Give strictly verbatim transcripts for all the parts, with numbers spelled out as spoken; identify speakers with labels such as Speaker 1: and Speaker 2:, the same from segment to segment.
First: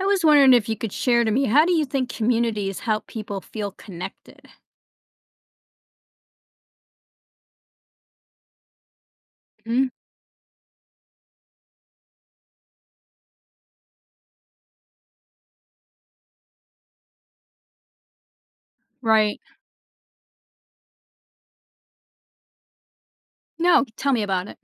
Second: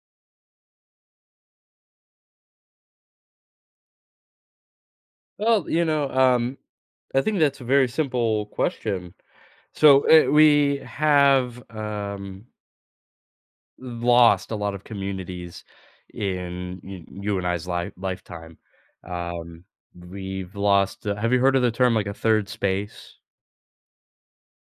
Speaker 1: I was wondering if you could share to me, how do you think communities help people feel connected?
Speaker 2: Well, you know, um, I think that's a very simple question.
Speaker 1: Mhm.
Speaker 2: So uh, we have um, lost a lot of communities in y- you and I's life lifetime.
Speaker 1: Right.
Speaker 2: Um, we've lost. Uh, have you heard of the term like a third space?
Speaker 1: No, tell me about it.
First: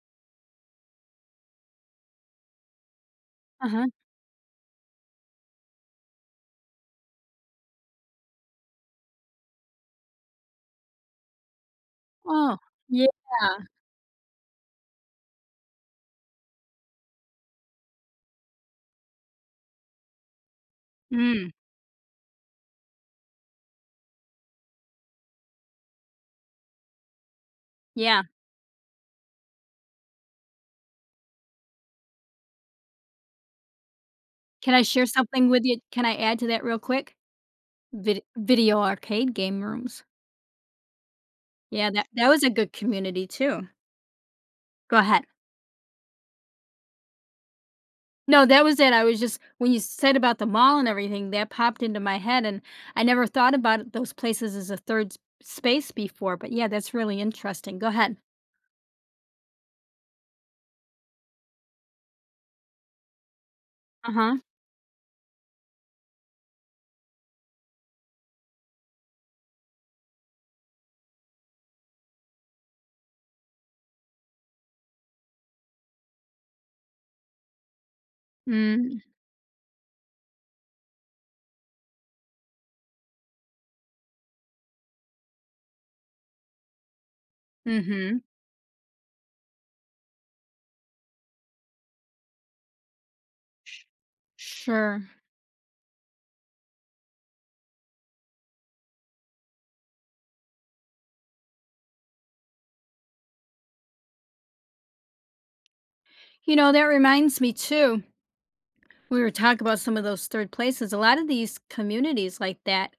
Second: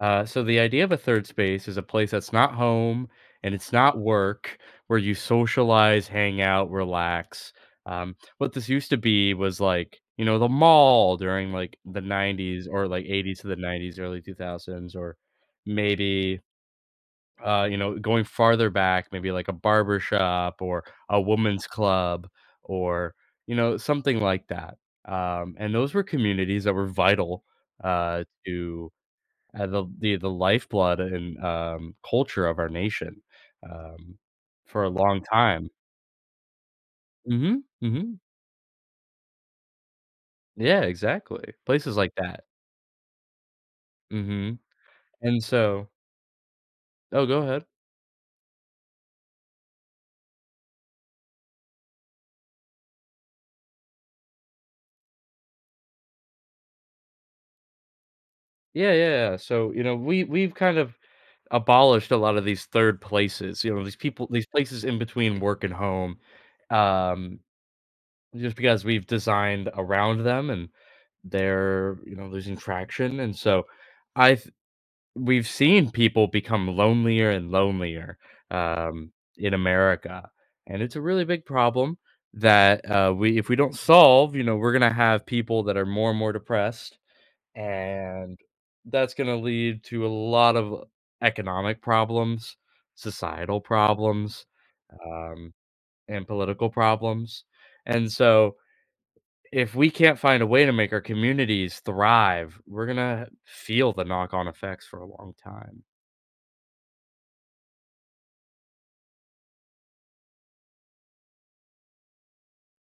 Speaker 2: Uh, so the idea of a third space is a place that's not home and it's
Speaker 1: Uh-huh.
Speaker 2: not work, where you socialize, hang out, relax. Um, what this used to be was like you know the mall during like the
Speaker 1: Oh,
Speaker 2: nineties or like
Speaker 1: yeah.
Speaker 2: eighties to the nineties, early two thousands, or maybe uh, you know, going farther back, maybe like a barber shop or a
Speaker 1: Mm,
Speaker 2: woman's club or you know something like that. Um, and those were communities that were vital
Speaker 1: yeah.
Speaker 2: uh, to uh, the the the lifeblood and, um, culture of our nation, um,
Speaker 1: Can I
Speaker 2: for a
Speaker 1: share
Speaker 2: long
Speaker 1: something with
Speaker 2: time.
Speaker 1: you? Can I add to that real quick?
Speaker 2: Mhm, mhm.
Speaker 1: Vid- video arcade game rooms.
Speaker 2: Yeah, exactly.
Speaker 1: Yeah,
Speaker 2: Places
Speaker 1: that
Speaker 2: like
Speaker 1: that was
Speaker 2: that.
Speaker 1: a good community too.
Speaker 2: Mhm,
Speaker 1: Go ahead.
Speaker 2: and so. Oh, go ahead.
Speaker 1: No, that was it. I was just, when you said about the mall and everything, that popped into my head. And I never thought about it- those places as a third s- space before, but yeah, that's really interesting. Go ahead.
Speaker 2: Yeah, yeah, yeah. So, you know, we we've kind of abolished a lot of these third places, you know, these people these places in between work and home, um, just because we've designed around them, and they're, you know, losing traction, and so I th we've seen people become lonelier and lonelier,
Speaker 1: Uh-huh.
Speaker 2: um, in America, and it's a really big problem that, uh, we, if we don't solve, you know, we're gonna have people that are more and more depressed,
Speaker 1: Mm-hmm.
Speaker 2: and that's gonna lead to a lot of economic problems, societal problems,
Speaker 1: Sure.
Speaker 2: um, and political problems, and so, if we can't find a way to make our communities thrive, we're gonna feel the knock-on effects for a long time.
Speaker 1: You know, that reminds me too. We were talking about some of those third places. A lot of these communities like that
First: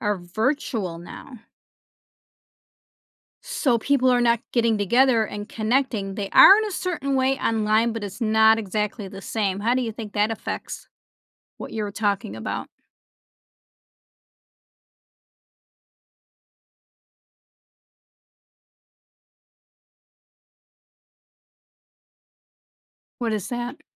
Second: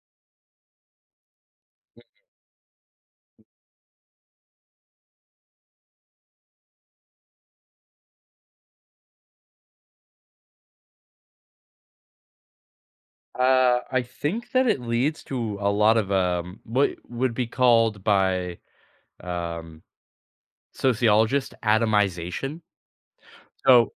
Speaker 1: are virtual now. So people are not getting together and connecting. They are, in a certain way, online, but it's not exactly the same. How do you think that affects what you were talking about?
Speaker 2: Uh, I think that it leads to a lot of um, what would be called by um, sociologists atomization.
Speaker 1: What is that?
Speaker 2: So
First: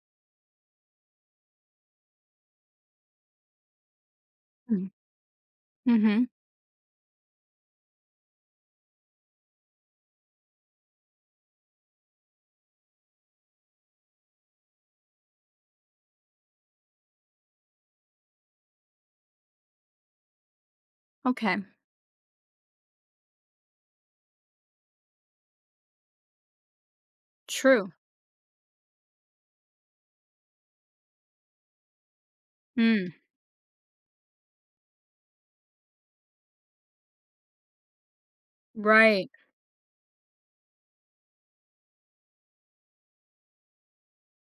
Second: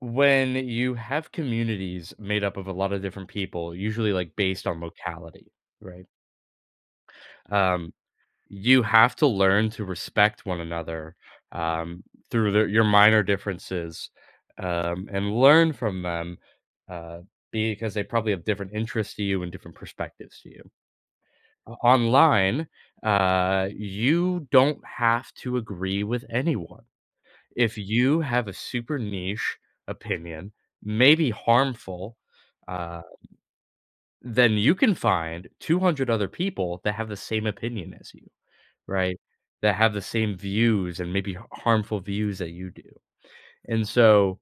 Speaker 2: when you have communities made up of a lot of different people, usually like based on locality, right?
Speaker 1: Mm-hmm.
Speaker 2: Um, you have to learn to respect one another um, through their, your minor differences, um, and learn from them uh, because they probably have different interests to you and different perspectives to you.
Speaker 1: Okay.
Speaker 2: Online, uh, you don't have to agree with anyone. If
Speaker 1: True.
Speaker 2: you have a super niche opinion, maybe harmful, uh,
Speaker 1: Mm.
Speaker 2: then you can find two hundred other people that have the same opinion as you, right?
Speaker 1: Right.
Speaker 2: That have the same views and maybe h harmful views that you do. And so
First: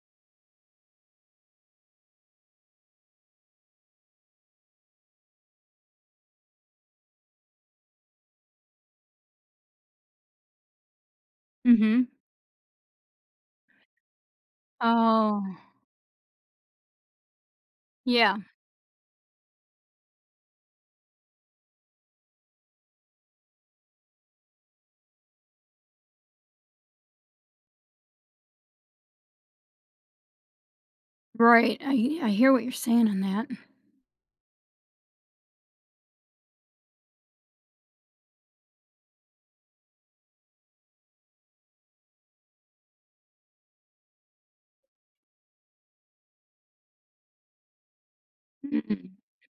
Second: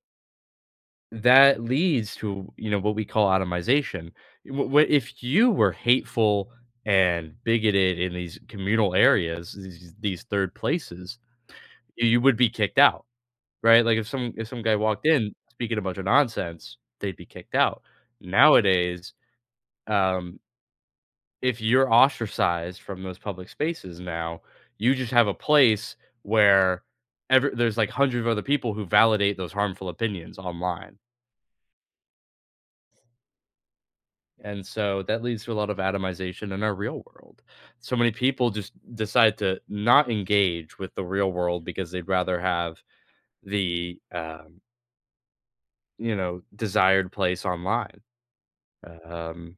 Speaker 2: that leads to, you know, what we call atomization. W w if you were hateful and bigoted in these communal areas, these these third places, you
Speaker 1: Mm-hmm.
Speaker 2: you would be kicked out, right? Like, if some if some guy walked in
Speaker 1: Oh,
Speaker 2: speaking a bunch of nonsense, they'd be kicked out.
Speaker 1: yeah.
Speaker 2: Nowadays, um, if you're ostracized from those public spaces now, you just have a place where ever there's, like, hundreds of other people who validate those harmful opinions online.
Speaker 1: Right. I I hear what you're saying on that.
Speaker 2: And so that leads to a lot of atomization in our real world. So many people just decide to not engage with the real world because they'd rather have the um, you know, desired place online.
Speaker 1: Mm-mm.
Speaker 2: Um,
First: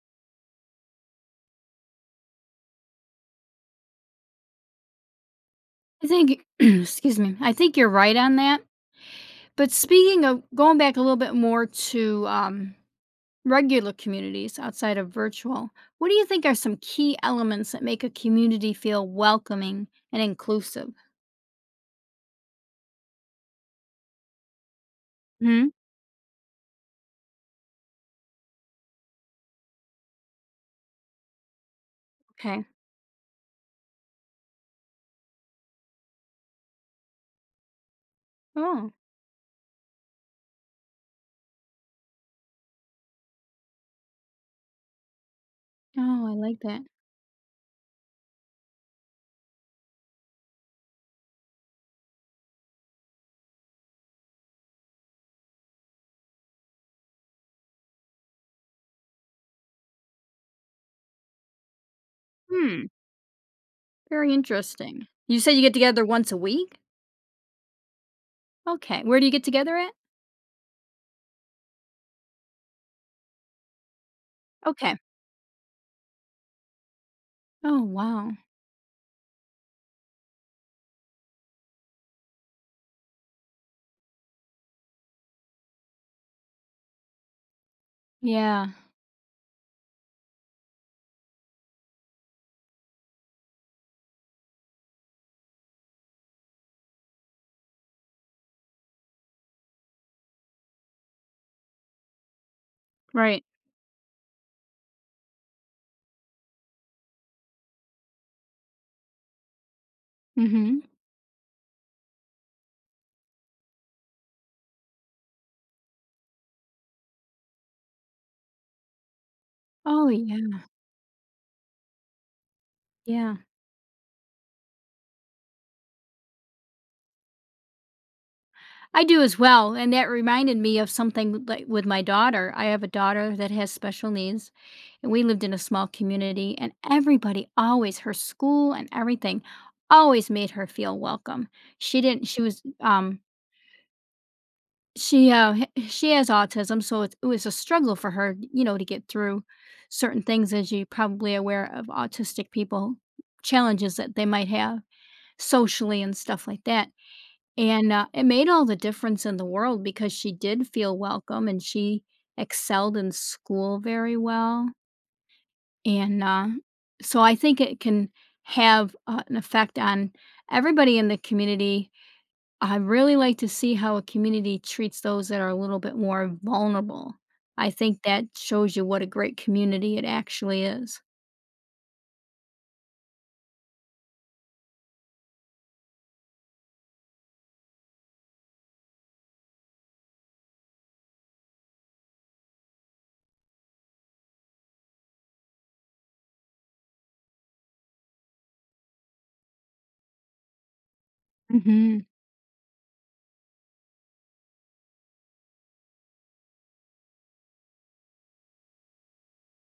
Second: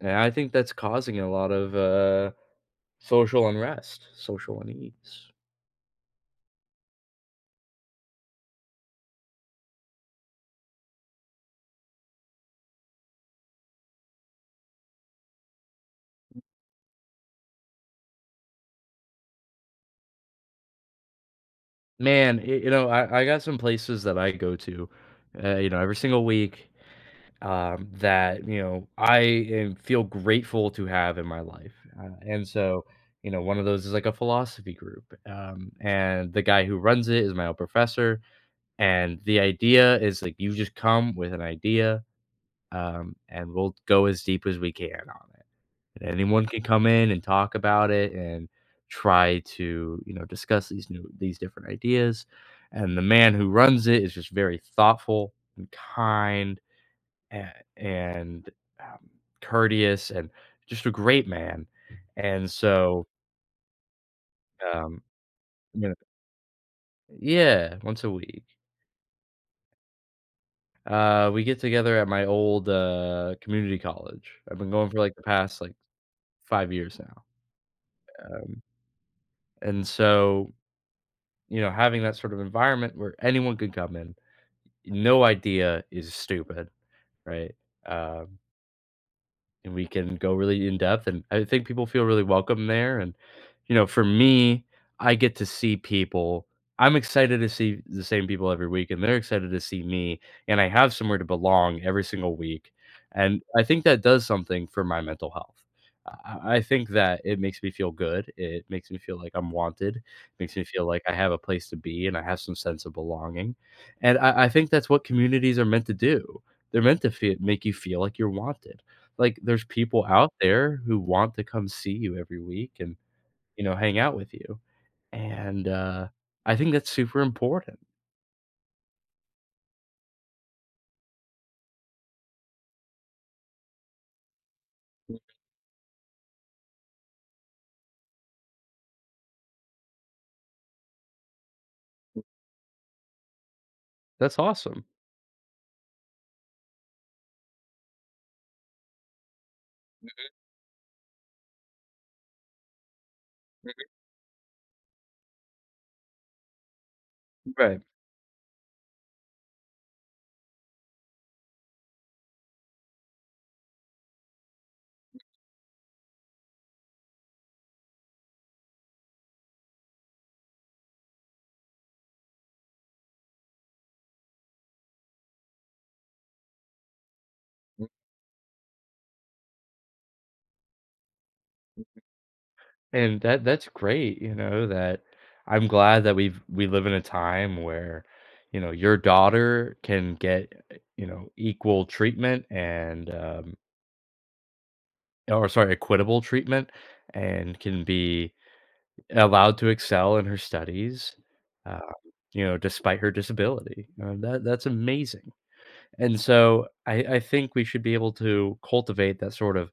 Speaker 2: and I think that's causing a lot of uh, social unrest, social unease.
Speaker 1: I think excuse me. I think you're right on that. But speaking of going back a little bit more to um, regular communities outside of virtual, what do you think are some key elements that make a community feel welcoming and inclusive?
Speaker 2: Man, y- you know, I, I got some places that I go to, uh, you
Speaker 1: Hmm.
Speaker 2: know, every single week, um, that you know I am, feel grateful to have in my life, uh, and
Speaker 1: Okay.
Speaker 2: so you know one of those is like a philosophy group, um, and the guy who runs it is my old professor,
Speaker 1: Oh.
Speaker 2: and the idea is like you just come with an idea, um, and we'll go as deep as we can on it. And
Speaker 1: Oh, I
Speaker 2: anyone
Speaker 1: like
Speaker 2: can
Speaker 1: that.
Speaker 2: come in and talk about it and try to you know discuss these new these different ideas, and the man who runs it is just very thoughtful and kind a- and um, courteous and just a great man. And
Speaker 1: Hmm.
Speaker 2: so,
Speaker 1: Very
Speaker 2: um,
Speaker 1: interesting. You said you get
Speaker 2: you know,
Speaker 1: together once a week?
Speaker 2: yeah, once a week.
Speaker 1: Okay. Where do you get together at?
Speaker 2: Uh, we get together at my old uh, community college. I've been going
Speaker 1: Okay.
Speaker 2: for like the past like five years now.
Speaker 1: Oh, wow.
Speaker 2: Um, and so, you know, having that sort of environment where anyone could come in, no idea is stupid, right? Um,
Speaker 1: Yeah.
Speaker 2: and we can go really in depth. And I think people feel really welcome there. And, you know, for me, I get to see people. I'm excited to see the same people every week, and they're excited to see me. And I have somewhere to belong every single week. And
Speaker 1: Right.
Speaker 2: I think that does something for my mental health. I I think that it makes me feel good. It makes me feel like I'm wanted. It makes me
Speaker 1: Mm-hmm.
Speaker 2: feel like I have a place to be and I have some sense of belonging. And I, I think that's what communities are meant to do. They're meant to feel, make you feel like you're wanted. Like, there's people
Speaker 1: Oh,
Speaker 2: out
Speaker 1: yeah.
Speaker 2: there who want to come see you every week and,
Speaker 1: Yeah.
Speaker 2: you know, hang out with you, and, uh, I think that's super important.
Speaker 1: I do as well, and that reminded me of something like with my daughter. I have a daughter that has special needs, and we lived in a small community, and everybody always, her school and everything, always made her feel welcome. She didn't. She was. Um.
Speaker 2: That's awesome.
Speaker 1: She. Uh. h- She has autism, so it, it was a struggle for her, you know, to get through certain things. As you're probably aware of autistic people,
Speaker 2: Mhm,
Speaker 1: challenges that they might have socially and stuff like that,
Speaker 2: right.
Speaker 1: and, uh, it made all the difference in the world, because she did feel welcome and she excelled in school very well. And, uh, so I think it can have, uh, an effect on everybody in the community. I really like to see how a community treats those that are a little bit more vulnerable. I
Speaker 2: Mm,
Speaker 1: think that shows you what a great community it actually is.
Speaker 2: and that that's great, you know, that I'm glad that we've we live in a time where, you know, your daughter can get, eh, you know, equal treatment and, um or sorry, equitable treatment and can be allowed to excel in her studies, um,
Speaker 1: Mhm,
Speaker 2: you know, despite her disability, uh, that that's amazing, and so I I think we should be able to cultivate that sort of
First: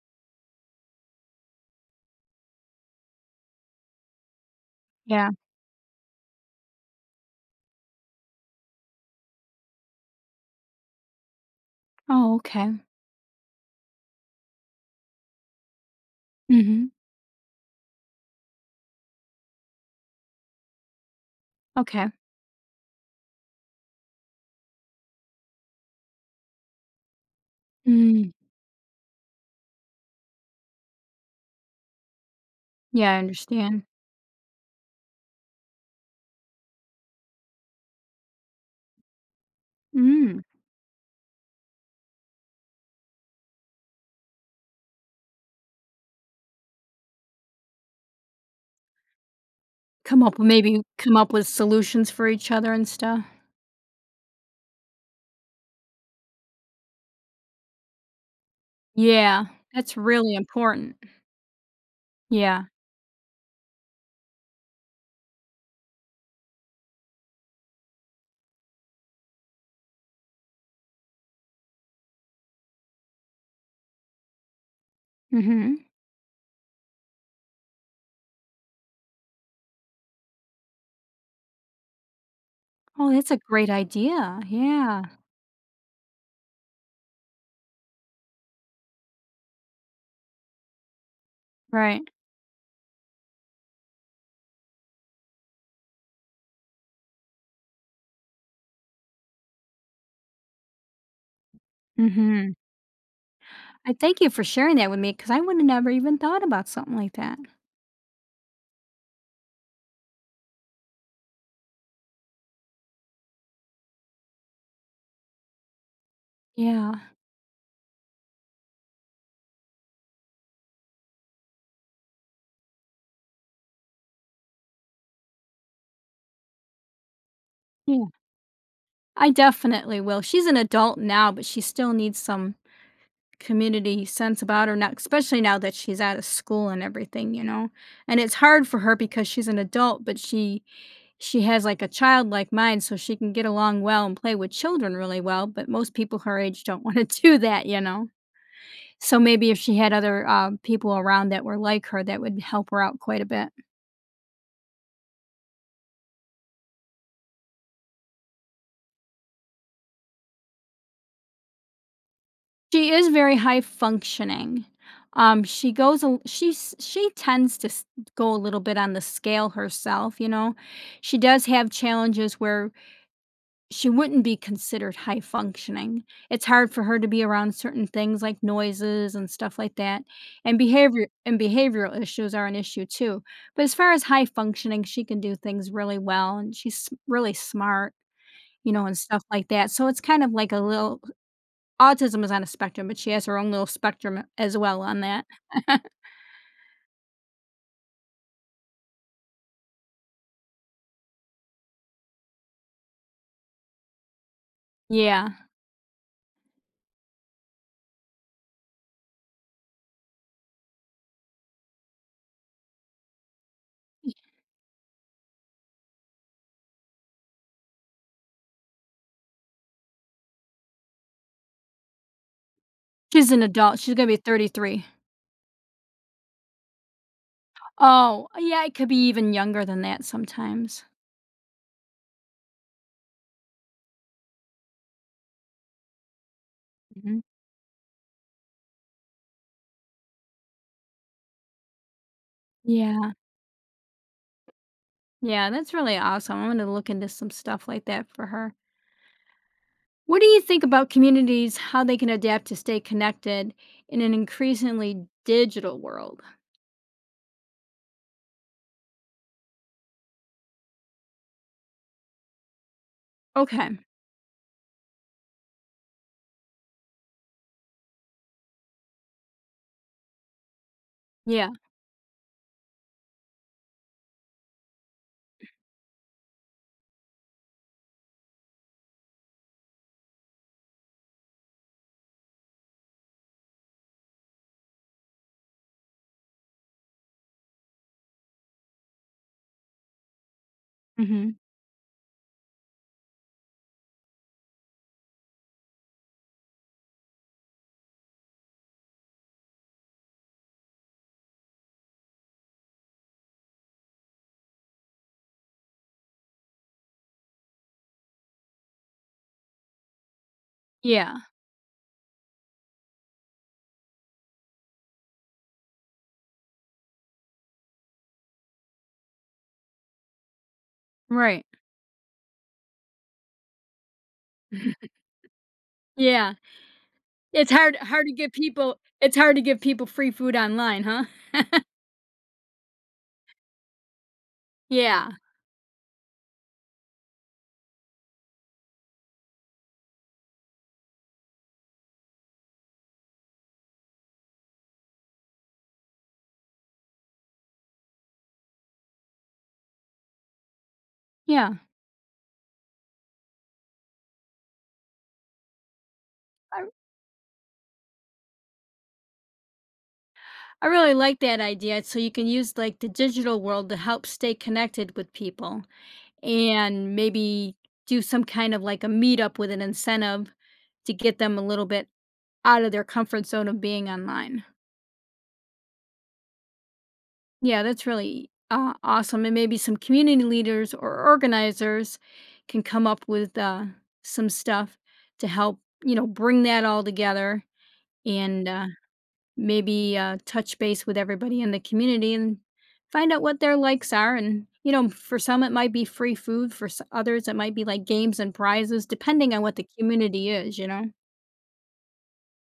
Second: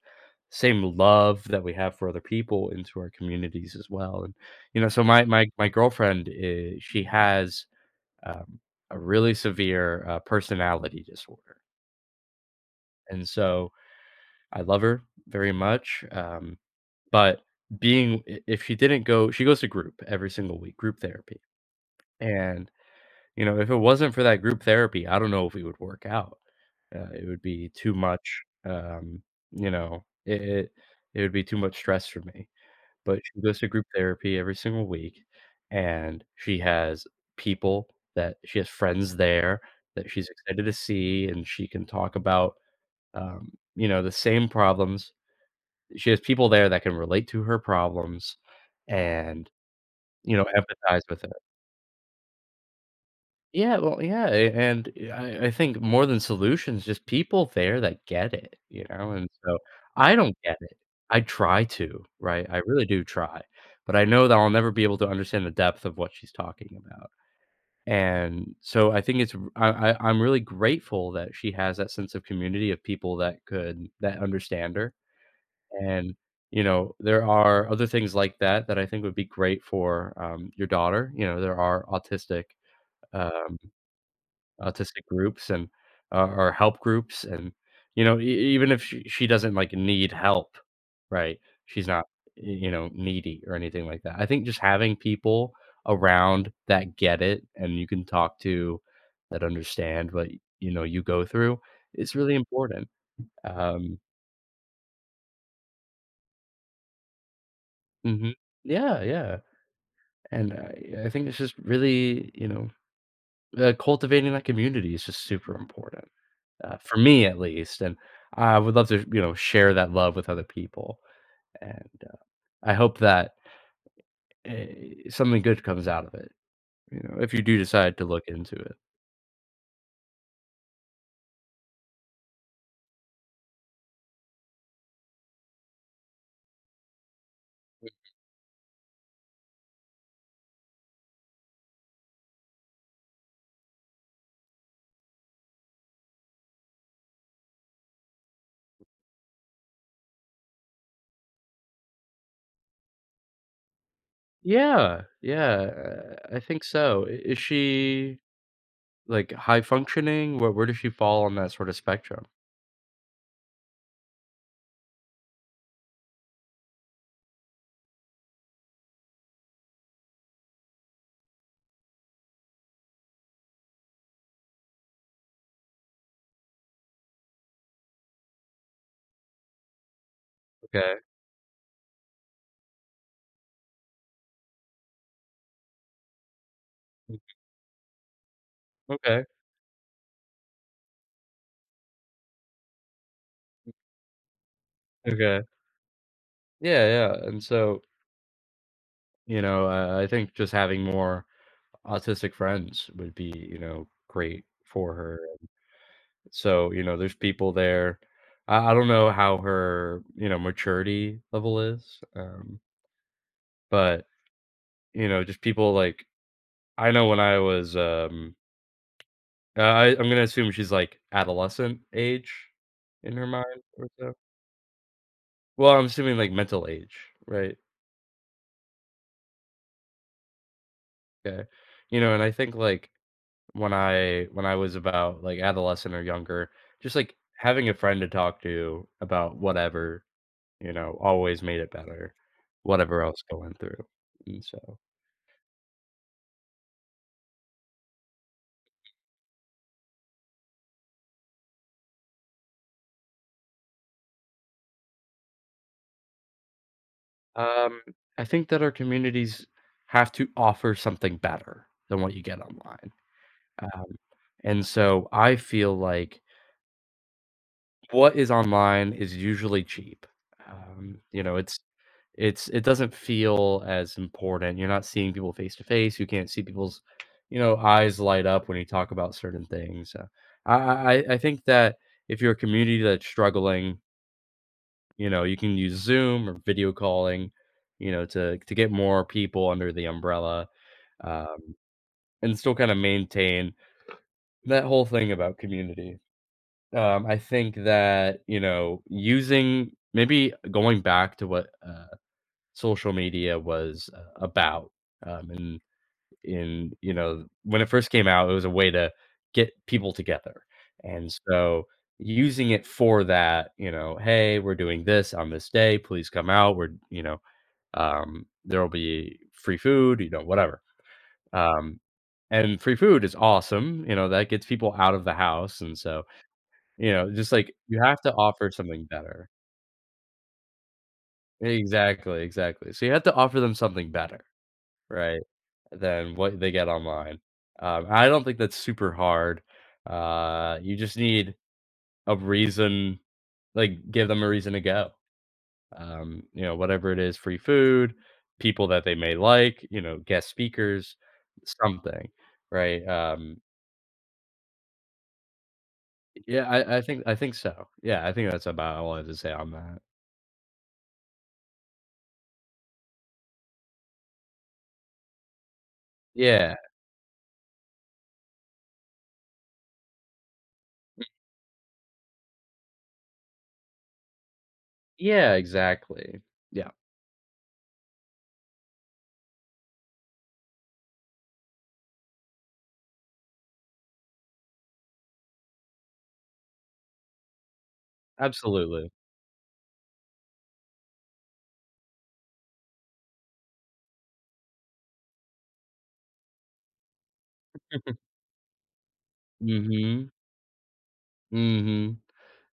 Speaker 2: same love that we have for other people into our communities as well, and, you know, so my
Speaker 1: yeah.
Speaker 2: my my girlfriend, is she has, um, a really severe, uh, personality disorder,
Speaker 1: Oh, okay.
Speaker 2: and so I love her very much, um,
Speaker 1: Mhm.
Speaker 2: but being I if she didn't go she goes to group every single week, group therapy.
Speaker 1: Okay.
Speaker 2: And, you know, if it wasn't for that group therapy, I don't know if it would work out. Uh, it would be too
Speaker 1: Mm,
Speaker 2: much, um, you know, it, it it would be too much stress for me.
Speaker 1: yeah, I
Speaker 2: But she goes to
Speaker 1: understand.
Speaker 2: group therapy every single week and she has people that she has friends there that she's
Speaker 1: Mm.
Speaker 2: excited to see and she can talk about um, you know, the same problems. She has people there that can relate to her problems and,
Speaker 1: Come
Speaker 2: you
Speaker 1: up
Speaker 2: know,
Speaker 1: with, maybe
Speaker 2: empathize
Speaker 1: come
Speaker 2: with her.
Speaker 1: up with, solutions for each other and stuff.
Speaker 2: Yeah, well, yeah, a- and yeah, I, I think more than solutions, just people there that get it, you know. And
Speaker 1: Yeah,
Speaker 2: so
Speaker 1: that's
Speaker 2: I
Speaker 1: really
Speaker 2: don't get it.
Speaker 1: important.
Speaker 2: I try to, right? I
Speaker 1: Yeah.
Speaker 2: really do try, but I know that I'll never be able to understand the depth of what she's talking about. And so I think it's r- I, I am really grateful that she has that sense of community of people that could that understand her.
Speaker 1: Mhm.
Speaker 2: And you know, there are other things like that that I think would be great for um, your daughter. You know, there are autistic.
Speaker 1: Oh, that's a
Speaker 2: Um,
Speaker 1: great idea. Yeah.
Speaker 2: Autistic groups and uh, or help groups and you know e- even if she, she doesn't like need help, right, she's
Speaker 1: Right.
Speaker 2: not y- you know needy or anything like that. I think just having people around that get it and you can talk to, that understand what you know you go through, is really
Speaker 1: Mhm.
Speaker 2: important.
Speaker 1: I
Speaker 2: um
Speaker 1: thank you for sharing that with me, because I would have never even thought about something like that.
Speaker 2: hmm yeah, yeah, and I, I think it's just really you know uh, cultivating that community is just super important. Uh,
Speaker 1: Yeah.
Speaker 2: for me at least, and I would love to, you know, share that love with other people, and, uh, I hope that, eh, something good comes out of it, you know, if you do decide to
Speaker 1: Yeah.
Speaker 2: look into it.
Speaker 1: I definitely will. She's an adult now, but she still needs some community sense about her now, especially now that she's out of school and everything, you know. And it's hard for her because she's an adult, but she she has like a childlike mind, so she can get along well and play with children really well, but most people her age don't want to do that, you know. So maybe if she had other uh, people around that were like her, that would help her out quite a bit.
Speaker 2: Yeah, yeah, uh, I think so. I Is she, like, high functioning? Where where does she fall on that sort of spectrum?
Speaker 1: She is very high functioning. Um, she goes a she's she tends to s- go a little bit on the scale herself, you know. She does have challenges where she wouldn't be considered high functioning. It's hard for her to be around certain things like noises and stuff like that. And
Speaker 2: Okay,
Speaker 1: behavior, and behavioral issues are an issue too. But as far as high functioning, she can do things really well and she's s-
Speaker 2: mm,
Speaker 1: really smart, you know, and stuff
Speaker 2: okay,
Speaker 1: like that. So it's kind of like a little, autism is on a spectrum, but she has her own little spectrum, uh, as well on that.
Speaker 2: okay. Yeah, yeah, and so, you know, I I think just having more autistic friends would be, you know, great for her.
Speaker 1: Yeah.
Speaker 2: So, you know, there's people there. I, I don't know how her, you know, maturity level is. Um, but, you know, just people like I know when I was um uh, I, I'm gonna assume she's like adolescent age in her
Speaker 1: She's an
Speaker 2: mind
Speaker 1: adult.
Speaker 2: or
Speaker 1: She's going to
Speaker 2: so.
Speaker 1: be thirty-three.
Speaker 2: Well, I'm assuming like mental age, right?
Speaker 1: Oh, yeah, it could be even younger than that sometimes.
Speaker 2: Okay. You know, and I think like when I when I was about like adolescent or younger, just like
Speaker 1: Mhm.
Speaker 2: having a friend to talk to about whatever, you know, always made it better, whatever
Speaker 1: Yeah.
Speaker 2: else going through, and so,
Speaker 1: Yeah, that's really awesome. I'm going to look into some stuff like that for her. What do you think about communities, how they can adapt to stay connected in an increasingly digital world?
Speaker 2: um, I think that our communities have to offer something better than what you get online,
Speaker 1: Okay.
Speaker 2: um, and so I feel like what is online is usually cheap, um, you know,
Speaker 1: Yeah.
Speaker 2: it's it's it doesn't feel as important, you're not seeing people face to face, you can't see people's, you know, eyes light up when you talk about certain things, uh, I I I I think that if you're a community that's struggling, you know, you can use Zoom or video calling, you know, to to get more people under the umbrella,
Speaker 1: Hmm.
Speaker 2: um, and still kinda maintain that whole thing about community. Um, I think that, you know, using maybe going back to what, uh, social media was, uh, about, um, and in you know, when it first came out, it was a way to get people together, and
Speaker 1: Yeah.
Speaker 2: so using it for that, you know, "Hey, we're doing this on this day, please come out, we're" you know, um, there'll be free food, you know, whatever.
Speaker 1: Right.
Speaker 2: Um, and free food is awesome, you know, that gets people out of the house, and so,
Speaker 1: Yeah.
Speaker 2: you know, just
Speaker 1: It's
Speaker 2: like
Speaker 1: hard
Speaker 2: you have
Speaker 1: hard
Speaker 2: to
Speaker 1: to give
Speaker 2: offer
Speaker 1: people,
Speaker 2: something
Speaker 1: it's
Speaker 2: better.
Speaker 1: hard to give people free food online, huh?
Speaker 2: Exactly, exactly. So you have to offer them something better,
Speaker 1: Yeah.
Speaker 2: right, than what they get online. Um, I don't think that's super hard. Uh, you just need a reason, like, give them a reason to go. Um, you know, whatever it is, free food, people that they may like, you know, guest speakers,
Speaker 1: Yeah.
Speaker 2: something, right? Um, yeah,
Speaker 1: I,
Speaker 2: I, I think I think so. Yeah, I think that's about all I have to say on that.
Speaker 1: I really like that idea. So you can use like the digital world to help stay connected with people.
Speaker 2: Yeah,
Speaker 1: And maybe do some kind of like a meetup with an incentive to get them a little bit out of their comfort zone of being online.
Speaker 2: yeah, exactly. Yeah,
Speaker 1: Yeah, that's really uh, awesome. And maybe some community leaders or organizers can come up with uh, some stuff to help, you know, bring that all together, and uh,
Speaker 2: absolutely.
Speaker 1: maybe uh, touch base with everybody in the community and find out what their likes are. And, you know, for some, it might be free food. For s- others, it might be like games and prizes, depending on what the
Speaker 2: Hmm.
Speaker 1: community is, you know?
Speaker 2: Hmm.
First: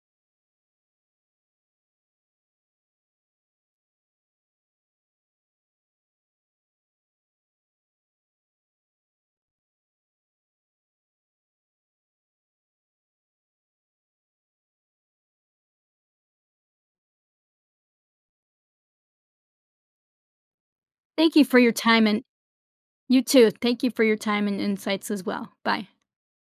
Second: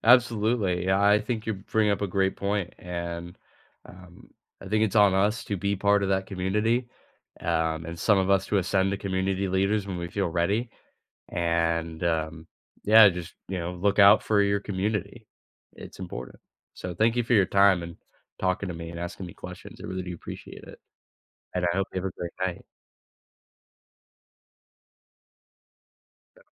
Speaker 2: Absolutely. Yeah, I think you bring up a great point, and um, I think it's on us to be part of that community, um, and some of us to ascend to community leaders when we feel ready. And um, Yeah, just you know, look out for your community. It's important. So thank you for your time and talking to me and asking me questions. I really do appreciate it,
Speaker 1: Thank you for
Speaker 2: and
Speaker 1: your
Speaker 2: I hope you
Speaker 1: time.
Speaker 2: have a
Speaker 1: And
Speaker 2: great night.
Speaker 1: you too. Thank you for your time and insights as well. Bye.